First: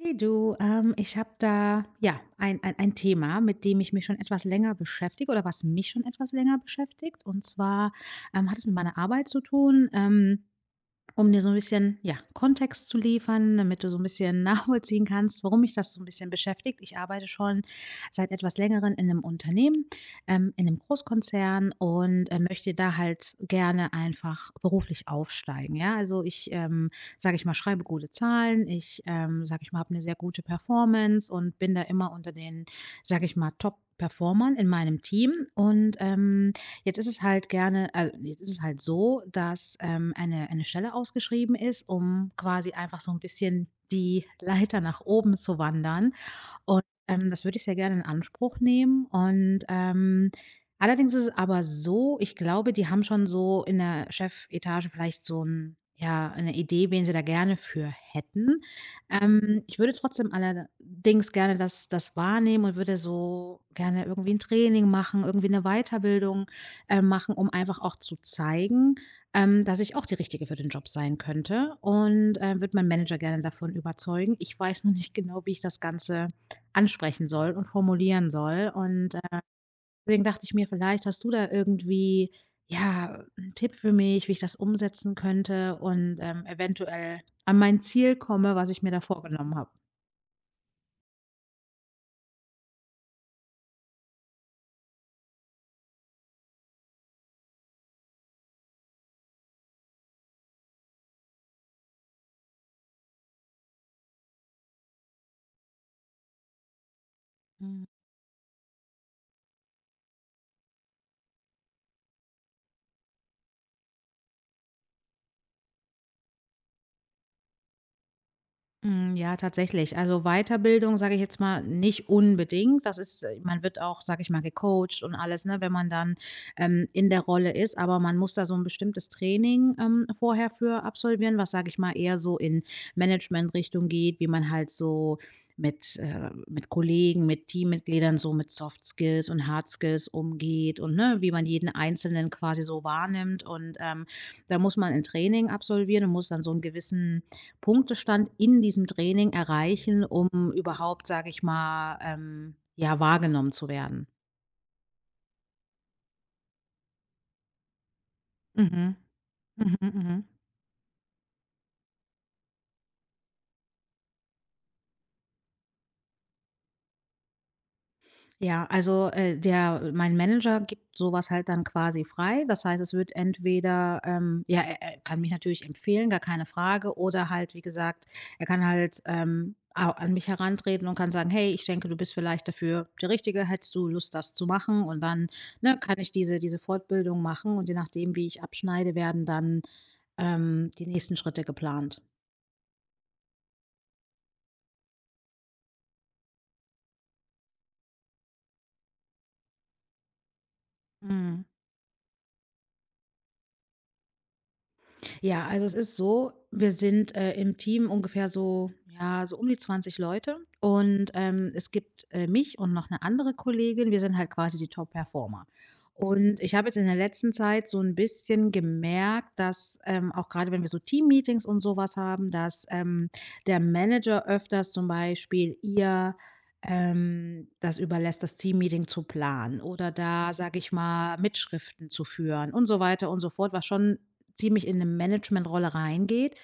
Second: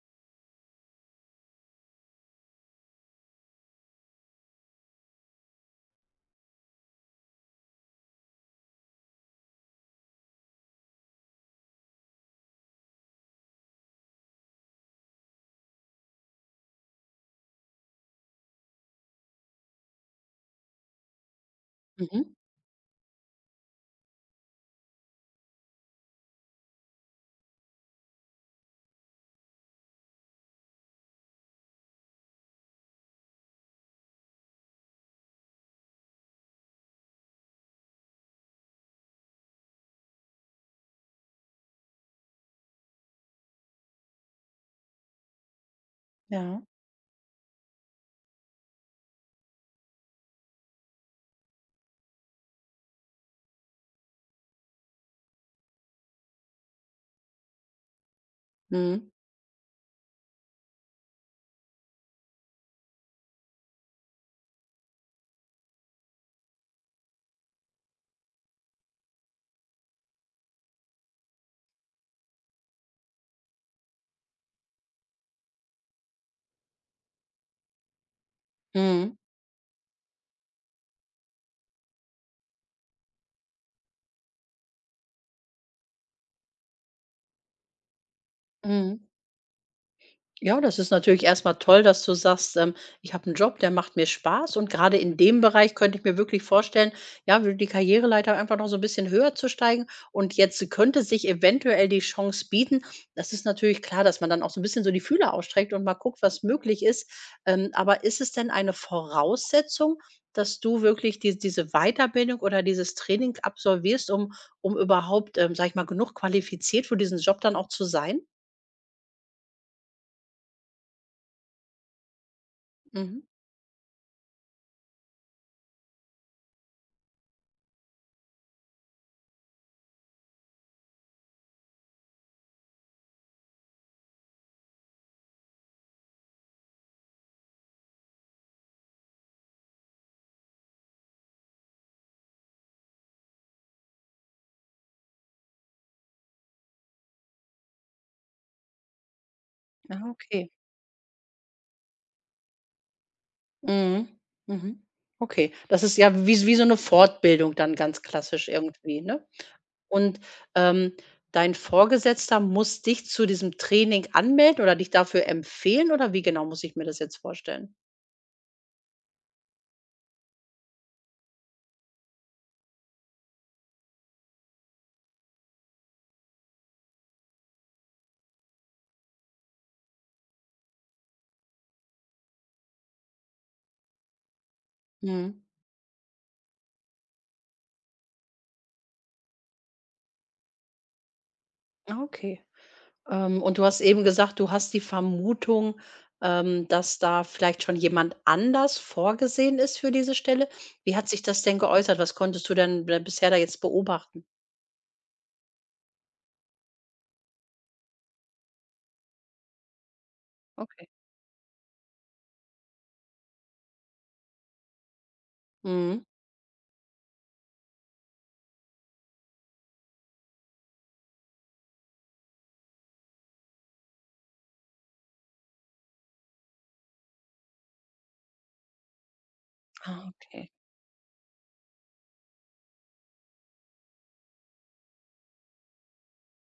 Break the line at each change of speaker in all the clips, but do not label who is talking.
Hey du, ich habe da ja ein Thema, mit dem ich mich schon etwas länger beschäftige oder was mich schon etwas länger beschäftigt. Und zwar hat es mit meiner Arbeit zu tun. Um dir so ein bisschen, ja, Kontext zu liefern, damit du so ein bisschen nachvollziehen kannst, warum mich das so ein bisschen beschäftigt. Ich arbeite schon seit etwas Längerem in einem Unternehmen, in einem Großkonzern und,
Mhm.
möchte da halt gerne einfach beruflich aufsteigen, ja? Also, ich, sage ich mal, schreibe gute Zahlen. Ich, sage ich mal, habe eine sehr gute Performance und bin da immer unter den, sage ich mal, Top-Performern in meinem Team. Jetzt ist es halt so, dass, eine Stelle ausgeschrieben ist, um quasi einfach so ein bisschen die Leiter nach oben zu wandern.
Ja.
Und, Das würde ich sehr gerne in Anspruch nehmen und, allerdings ist es aber so, ich glaube, die haben schon so in der Chefetage vielleicht so 'n ja, 'ne Idee, wen sie da gerne für hätten.
Mhm.
Ich würde trotzdem allerdings gerne das wahrnehmen und würde so gerne irgendwie ein Training machen, irgendwie eine Weiterbildung, machen, um einfach auch zu zeigen, dass ich auch die Richtige für den Job sein könnte und, würde meinen Manager gerne davon überzeugen. Ich weiß noch nicht genau, wie ich das Ganze ansprechen soll und formulieren soll.
Mhm.
Deswegen dachte ich mir, vielleicht hast du da irgendwie, ja, 'n Tipp für mich, wie ich das umsetzen könnte und, eventuell an mein Ziel komme, was ich mir da
Mhm.
vorgenommen habe.
Ja, das ist natürlich erstmal toll, dass du sagst, „Ich habe einen Job, der macht mir Spaß.“ Und gerade in dem Bereich könnte ich mir wirklich vorstellen, ja, die Karriereleiter einfach noch so ein bisschen höher zu steigen. Und jetzt könnte sich eventuell die Chance bieten. Das ist natürlich klar, dass man dann auch so ein bisschen so die Fühler ausstreckt und mal guckt, was möglich ist. Aber ist es denn eine Voraussetzung, dass du wirklich diese Weiterbildung oder dieses Training absolvierst, um überhaupt, sage ich mal, genug qualifiziert für diesen Job dann auch zu sein?
Hm, ja, tatsächlich. Also Weiterbildung, sage ich jetzt mal, nicht unbedingt. Das
Mhm.
ist Man wird auch, sage ich mal, gecoacht und alles, ne, wenn man dann, in der Rolle ist, aber man muss da so ein bestimmtes Training, vorher für absolvieren, was, sage ich mal, eher so in Management-Richtung geht, wie man halt so mit Kollegen, mit Teammitgliedern so mit Soft Skills und Hard Skills umgeht und, ne, wie man jeden Einzelnen quasi so wahrnimmt. Da muss man ein Training absolvieren und muss dann so einen gewissen Punktestand in diesem Training
Ah,
erreichen,
okay.
um überhaupt, sage ich mal, ja, wahrgenommen zu werden.
Mhm. Mhm. Okay. Das ist ja wie so eine Fortbildung dann ganz klassisch
Mhm.
irgendwie, ne?
Mhm,
Und,
mhm.
ähm, dein Vorgesetzter muss dich zu diesem Training anmelden oder dich dafür empfehlen oder wie genau muss ich mir das jetzt vorstellen?
Ja, also, der mein Manager gibt sowas halt dann quasi frei. Das heißt, es wird entweder, ja, er kann mich natürlich empfehlen, gar keine Frage, oder halt, wie gesagt, er kann halt, au an mich herantreten und kann sagen: „Hey, ich denke, du bist vielleicht dafür der Richtige. Hättest du Lust, das zu machen?" Und dann,
Mhm.
ne, kann ich diese Fortbildung machen und je nachdem, wie ich abschneide, werden dann, die nächsten Schritte geplant.
Ah, okay. Und du hast eben gesagt, du hast die Vermutung, dass da vielleicht schon jemand anders vorgesehen ist für diese Stelle. Wie hat sich das
Mhm.
denn geäußert? Was konntest du denn b bisher da jetzt beobachten?
Ja, also es ist so, wir sind, im Team ungefähr so, ja, so um die 20 Leute,
Okay.
und, es gibt, mich und noch eine andere Kollegin. Wir sind halt quasi die Top-Performer.
Mhm.
Und ich habe jetzt in der letzten Zeit so ein bisschen gemerkt, dass, auch gerade wenn wir so Team-Meetings und sowas haben, dass, der Manager öfters zum Beispiel ihr, das überlässt, das Teammeeting zu planen oder
Ah,
da,
okay.
sage ich mal, Mitschriften zu führen und so weiter und so fort, was schon ziemlich in eine Managementrolle reingeht.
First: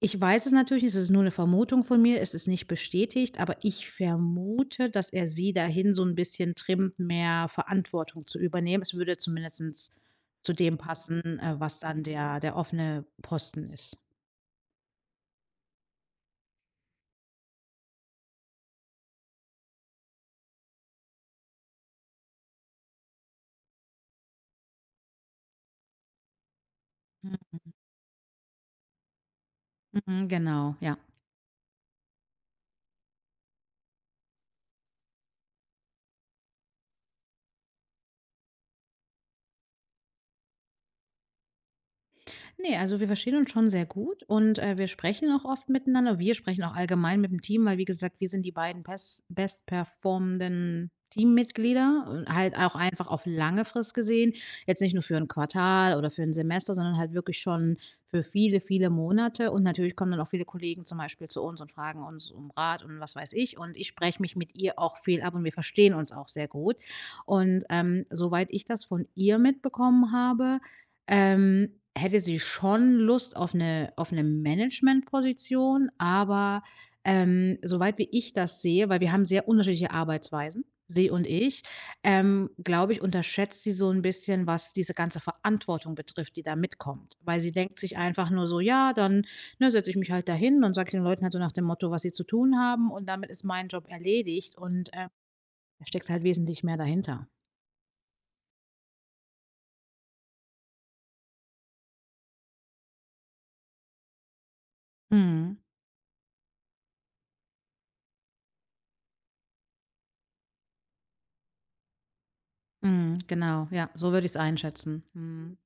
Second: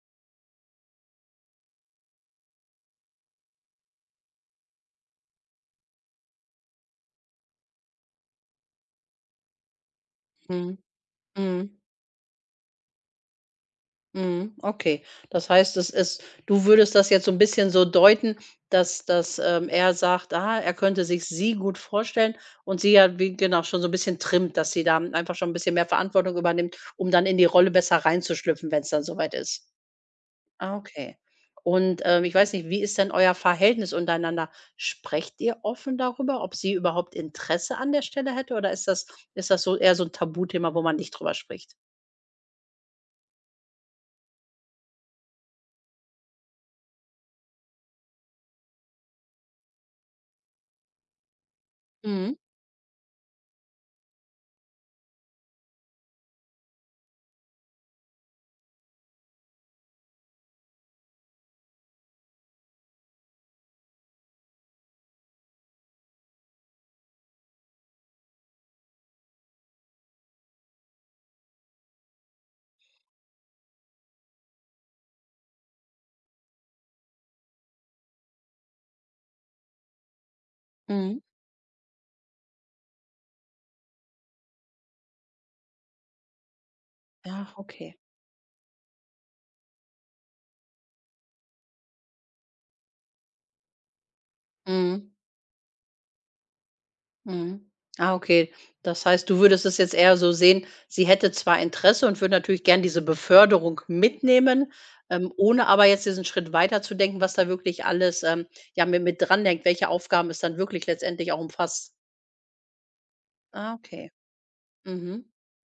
Ich weiß es natürlich nicht, es ist nur eine Vermutung von mir, es ist nicht bestätigt, aber ich vermute, dass er sie dahin so ein bisschen trimmt, mehr Verantwortung zu übernehmen. Es würde zumindestens zu
Mhm.
dem passen,
Mhm.
was dann der offene Posten ist.
Mhm, okay. Das heißt, es ist du würdest das jetzt so ein bisschen so deuten, dass, er sagt, ah, er könnte sich sie gut vorstellen und sie ja, wie genau, schon so ein bisschen trimmt, dass sie da einfach schon ein bisschen mehr Verantwortung übernimmt, um dann in die Rolle besser reinzuschlüpfen, wenn es dann soweit ist.
Mhm, genau,
Ah,
ja.
okay. Und, ich weiß nicht, wie ist denn euer Verhältnis untereinander? Sprecht ihr offen darüber, ob sie überhaupt Interesse an der Stelle hätte oder ist das so eher so ein Tabuthema, wo man nicht drüber spricht?
Ne, also wir verstehen uns schon sehr gut und, wir sprechen auch oft miteinander. Wir sprechen auch allgemein mit dem Team, weil, wie gesagt, wir sind die beiden bestperformenden Teammitglieder und
Mhm,
halt auch einfach auf lange Frist gesehen. Jetzt nicht nur für ein Quartal oder für ein Semester, sondern halt wirklich schon für viele, viele Monate. Und natürlich kommen dann auch viele Kollegen zum Beispiel zu uns und fragen uns um Rat und was weiß ich. Und ich spreche mich mit ihr auch viel ab und wir verstehen uns auch sehr gut. Und, soweit ich das von ihr mitbekommen habe, hätte sie schon Lust auf eine Managementposition, aber, soweit wie ich das sehe, weil wir haben sehr unterschiedliche Arbeitsweisen, sie
mhm.
und ich, glaube ich, unterschätzt sie so ein bisschen, was diese ganze Verantwortung betrifft, die da mitkommt. Weil sie
Ja,
denkt
okay.
sich einfach nur so: „Ja, dann, ne, setze ich mich halt dahin und sage den Leuten halt so nach dem Motto, was sie zu tun haben, und damit ist mein Job erledigt." Und,
Mhm.
da steckt halt wesentlich mehr dahinter.
Mhm. Ah, okay. Das heißt, du würdest es jetzt eher so sehen, sie hätte zwar Interesse und würde natürlich gern diese Beförderung mitnehmen,
Mhm.
ohne aber jetzt diesen Schritt weiterzudenken, was da wirklich alles ja, mit dran denkt, welche Aufgaben es dann wirklich letztendlich auch umfasst.
Mhm. Genau,
Ah,
ja,
okay.
so würde ich es einschätzen.
Mhm.
Mhm.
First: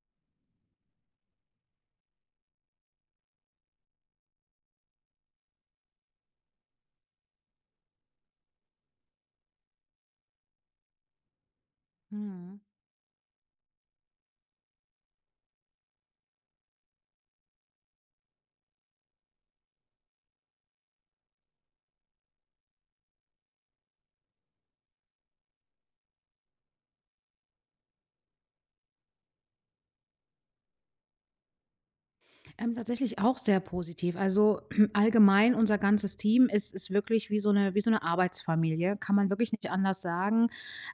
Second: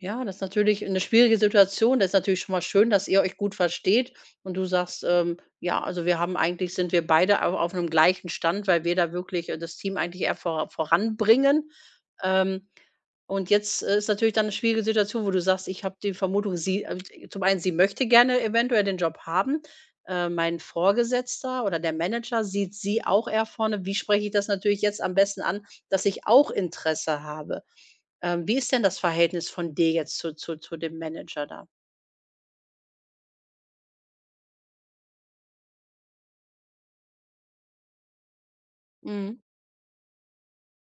Ja, das ist natürlich eine schwierige Situation. Das ist natürlich schon mal schön, dass ihr euch gut versteht und du sagst, ja, also wir haben sind wir beide auf einem gleichen Stand, weil wir da wirklich das Team eigentlich eher voranbringen.
Mhm.
Ähm, Und jetzt, ist natürlich dann eine schwierige Situation, wo du sagst: „Ich habe die Vermutung, zum einen, sie möchte gerne eventuell den Job haben. Mein Vorgesetzter oder der Manager sieht sie auch eher vorne. Wie spreche ich das natürlich jetzt am besten an, dass ich auch Interesse habe?“ wie ist denn das Verhältnis von dir jetzt zu dem Manager da?
Tatsächlich auch sehr positiv. Also allgemein, unser ganzes Team ist wirklich wie so eine, Arbeitsfamilie, kann man
Mhm.
wirklich nicht anders sagen.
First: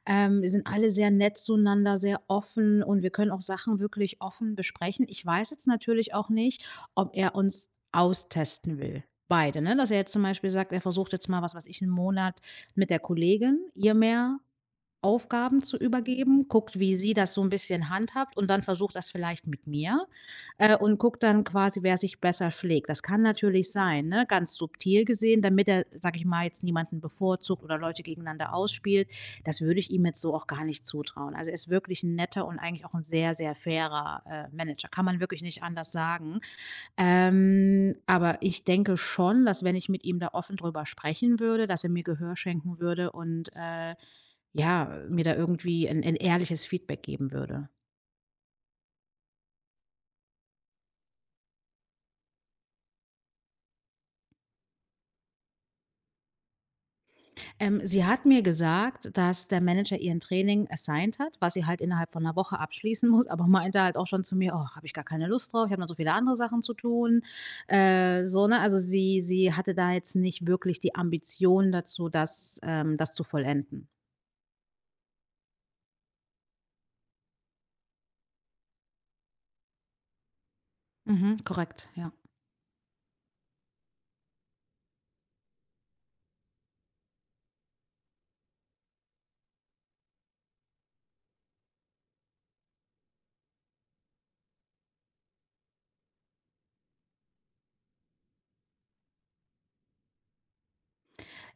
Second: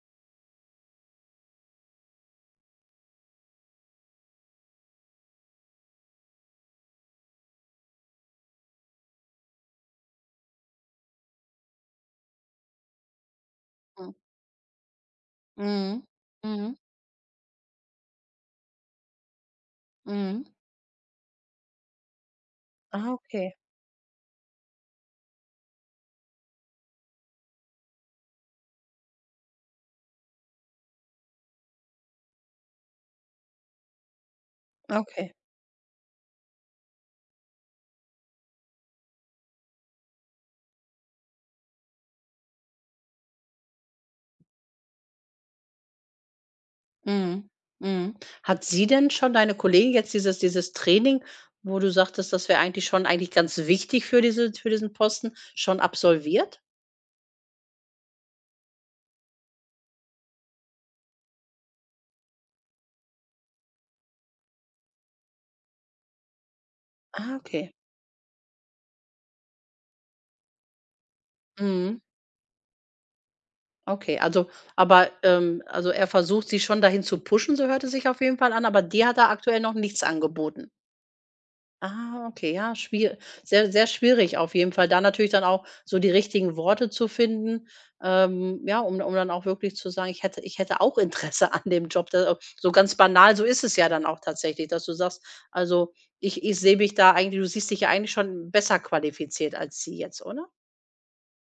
Wir sind alle sehr nett zueinander, sehr offen, und wir können auch Sachen wirklich offen besprechen. Ich weiß jetzt natürlich auch nicht, ob er uns austesten will. Beide, ne? Dass er jetzt zum Beispiel sagt, er versucht jetzt mal was, was ich einen Monat mit der Kollegin, ihr
Mhm.
mehr Aufgaben zu
Mhm.
übergeben,
Mhm.
guckt, wie sie das so ein bisschen handhabt, und dann versucht das vielleicht mit mir,
Mhm.
und guckt dann quasi, wer sich besser schlägt. Das
Ah,
kann
okay,
natürlich sein, ne, ganz subtil gesehen, damit er, sage ich mal, jetzt niemanden bevorzugt oder Leute gegeneinander ausspielt. Das würde ich ihm jetzt so auch gar nicht zutrauen. Also, er ist wirklich ein netter und eigentlich auch ein sehr, sehr fairer, Manager, kann man
okay.
wirklich nicht anders sagen. Aber ich denke schon, dass, wenn ich mit ihm da offen drüber sprechen würde, dass er mir Gehör schenken würde und, ja, mir da irgendwie ein 'n ehrliches Feedback geben
Mhm,
würde.
mhm. Hat sie denn schon deine Kollegin jetzt dieses Training, wo du sagtest, das wäre eigentlich ganz wichtig für diese für diesen Posten, schon absolviert?
Sie hat mir gesagt, dass der Manager ihr ein Training assigned hat, was sie halt innerhalb von einer Woche abschließen muss, aber meinte halt auch schon zu mir: „Och, habe ich gar keine Lust drauf, ich habe noch so viele andere Sachen zu tun."
Ah, okay.
So, ne? Also, sie hatte da jetzt nicht wirklich die Ambition
Mhm.
dazu, das zu vollenden.
Okay, aber, also, er versucht, sie schon dahin zu pushen, so hört es sich auf jeden Fall an, aber dir hat er aktuell noch nichts angeboten?
Mhm, korrekt, ja.
Ah, okay, ja, schwier sehr, sehr schwierig auf jeden Fall, da natürlich dann auch so die richtigen Worte zu finden, ja, um dann auch wirklich zu sagen: Ich hätte auch Interesse an dem Job.“ Da so ganz banal, so ist es ja dann auch tatsächlich, dass du sagst: „Also, ich sehe mich da eigentlich du siehst dich ja eigentlich schon besser qualifiziert als sie jetzt“, oder?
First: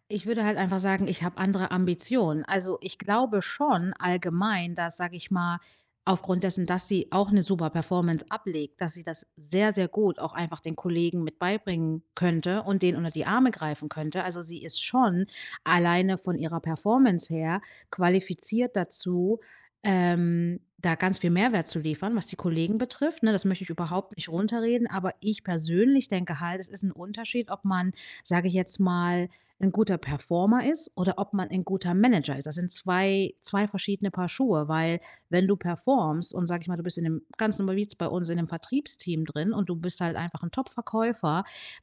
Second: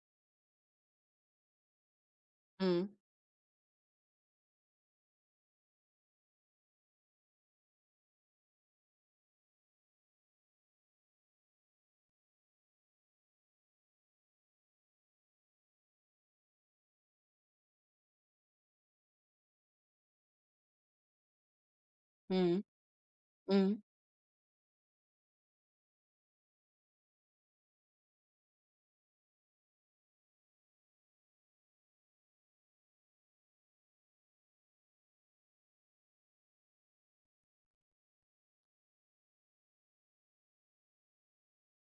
Ich würde halt einfach sagen, ich habe andere Ambitionen. Also,
Mhm.
ich glaube schon allgemein, dass, sage ich mal, aufgrund dessen, dass sie auch eine super Performance ablegt, dass sie das sehr, sehr gut auch einfach den Kollegen mit beibringen könnte und den unter die Arme greifen könnte. Also, sie ist schon alleine von ihrer Performance her qualifiziert dazu, da ganz viel Mehrwert zu liefern, was die
Mhm.
Kollegen betrifft, ne? Das möchte ich
Mhm.
überhaupt nicht runterreden, aber ich persönlich denke halt, es ist ein Unterschied, ob man, sage ich jetzt mal, ein guter Performer ist oder ob man ein guter Manager ist. Das sind zwei verschiedene Paar Schuhe, weil, wenn du performst und, sag ich mal, du bist in dem ganz normal wie jetzt bei uns in dem Vertriebsteam drin und du bist halt einfach ein Top-Verkäufer,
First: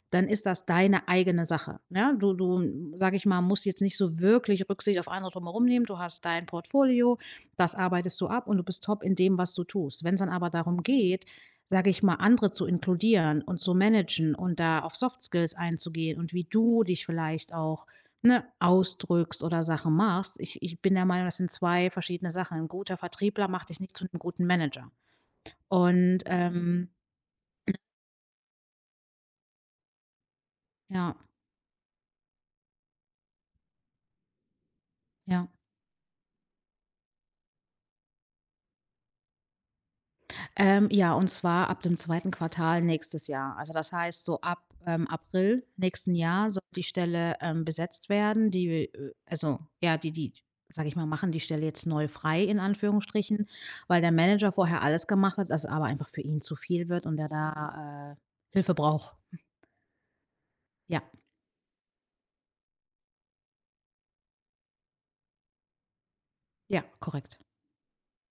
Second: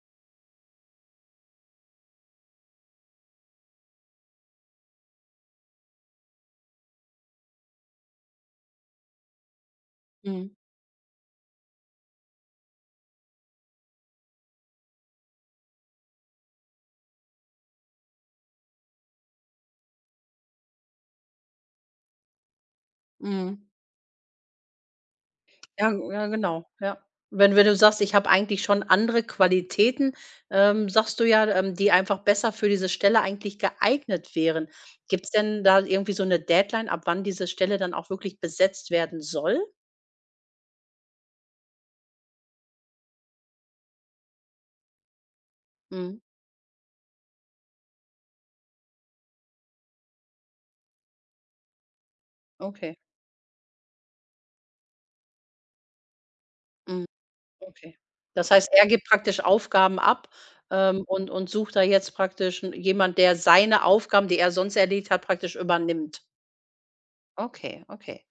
dann ist das deine eigene Sache. Ja, du, sag ich mal, musst jetzt nicht so wirklich Rücksicht auf andere drumherum nehmen. Du hast dein Portfolio, das arbeitest du ab, und du bist top in dem, was du tust. Wenn es dann
Mhm.
aber darum geht, sage ich mal, andere zu inkludieren und zu managen und da auf Soft Skills einzugehen und wie du dich vielleicht auch, ne, ausdrückst oder Sachen machst. Ich bin der Meinung, das sind 2 verschiedene Sachen. Ein guter Vertriebler
Mhm.
macht dich nicht zu einem guten Manager.
Ja, g
Und,
ja, genau,
ähm
ja. Wenn du sagst: „Ich habe eigentlich schon andere Qualitäten“,
ja,
sagst du ja, die einfach besser für diese Stelle eigentlich geeignet wären. Gibt's
ja.
denn da irgendwie so eine Deadline, ab wann diese Stelle dann auch wirklich besetzt werden soll?
Ja, und zwar ab dem zweiten Quartal nächstes Jahr. Also das heißt, so ab April nächsten
Mhm,
Jahr soll die Stelle besetzt werden. Also die, sage ich mal, machen die Stelle jetzt neu frei in
okay,
Anführungsstrichen, weil der Manager vorher alles gemacht hat, das aber einfach für ihn zu viel wird
mhm,
und er
okay.
da
Das heißt,
Hilfe
er gibt
braucht.
praktisch Aufgaben ab,
Ja,
und sucht da jetzt praktisch 'n jemand, der seine Aufgaben, die er sonst erledigt hat, praktisch übernimmt.
ja, korrekt.
Okay, okay.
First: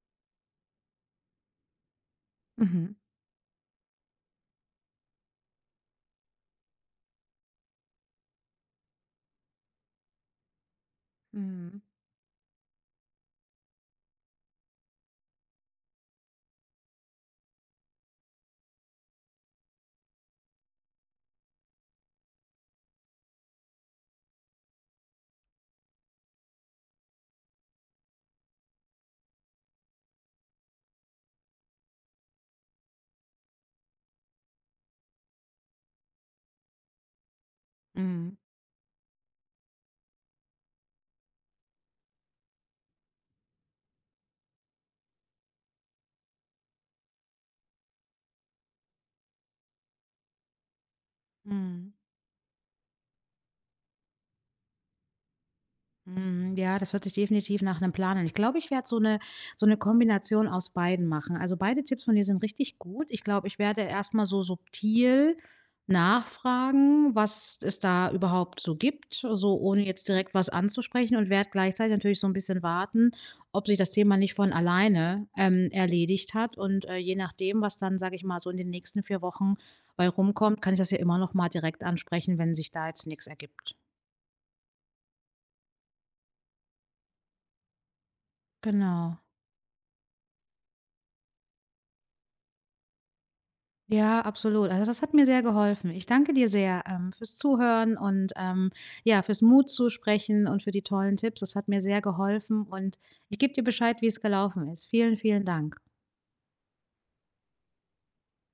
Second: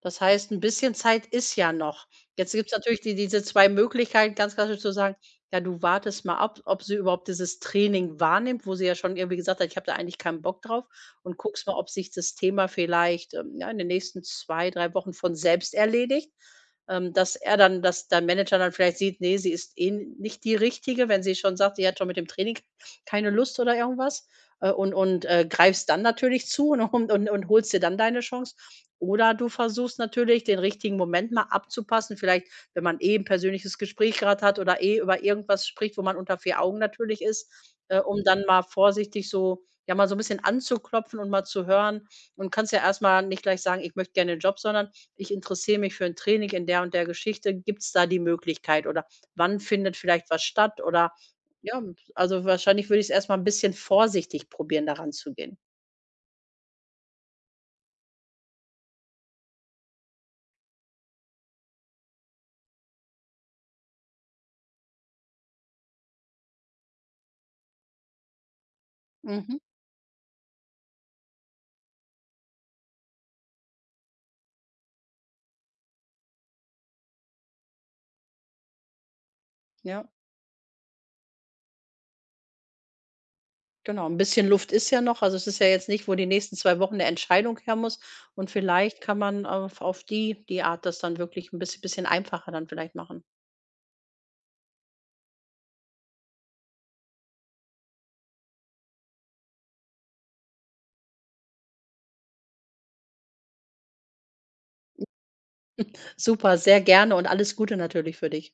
Das heißt, ein bisschen Zeit ist ja noch. Jetzt gibt es
Mhm.
natürlich diese 2 Möglichkeiten, ganz klassisch zu sagen: „Ja, du wartest mal ab, ob sie überhaupt dieses Training wahrnimmt“, wo sie ja schon irgendwie gesagt hat: „Ich habe da eigentlich keinen Bock drauf“ und guckst mal,
Mhm.
ob sich das Thema vielleicht, ja, in den nächsten 2, 3 Wochen von selbst erledigt. Dass er dann dass dein Manager dann vielleicht sieht, ne, sie ist eh n nicht die Richtige, wenn sie schon sagt, sie hat schon mit dem Training keine Lust oder irgendwas und greifst dann natürlich zu, ne, und holst dir dann deine Chance. Oder du versuchst natürlich, den richtigen Moment mal abzupassen, vielleicht, wenn man eh ein persönliches Gespräch gerade hat oder eh über irgendwas spricht, wo man unter 4 Augen natürlich ist, um
Mhm.
dann mal vorsichtig so ja, mal so ein bisschen anzuklopfen und mal zu hören und kannst ja erstmal nicht gleich sagen: „Ich möchte gerne den Job“, sondern: „Ich interessiere mich für ein Training in der und der Geschichte. Gibt es da die Möglichkeit?“ Oder: „Wann findet vielleicht was statt?“ Oder ja.
Mhm.
Also, wahrscheinlich würde ich's erst mal ein bisschen vorsichtig probieren, daran zu gehen.
Mhm, ja, das hört sich definitiv nach einem Plan an. Ich glaube, ich werde so eine Kombination aus beiden machen. Also, beide Tipps von dir sind richtig gut. Ich glaube, ich werde erst mal so subtil nachfragen, was es da überhaupt so gibt, so
Mhm,
ohne jetzt direkt was anzusprechen, und werde gleichzeitig natürlich so ein bisschen warten, ob sich das Thema nicht von alleine, erledigt hat. Und, je nachdem, was dann, sage ich mal, so in den nächsten 4 Wochen
ja,
bei rumkommt, kann ich das ja immer noch mal direkt ansprechen, wenn sich da jetzt nichts ergibt.
genau. Ein bisschen Luft ist ja noch. Also, es ist ja jetzt nicht, wo die nächsten 2 Wochen eine Entscheidung her muss und vielleicht kann
Genau.
man auf die Art das dann wirklich ein bisschen einfacher dann vielleicht machen.
Ja, absolut. Also das hat mir sehr geholfen. Ich danke dir sehr, fürs Zuhören und, ja, fürs Mut zusprechen und für die tollen Tipps. Das hat mir sehr geholfen und ich gebe dir Bescheid, wie es gelaufen ist. Vielen, vielen Dank.
Super, sehr gerne und alles Gute natürlich für dich.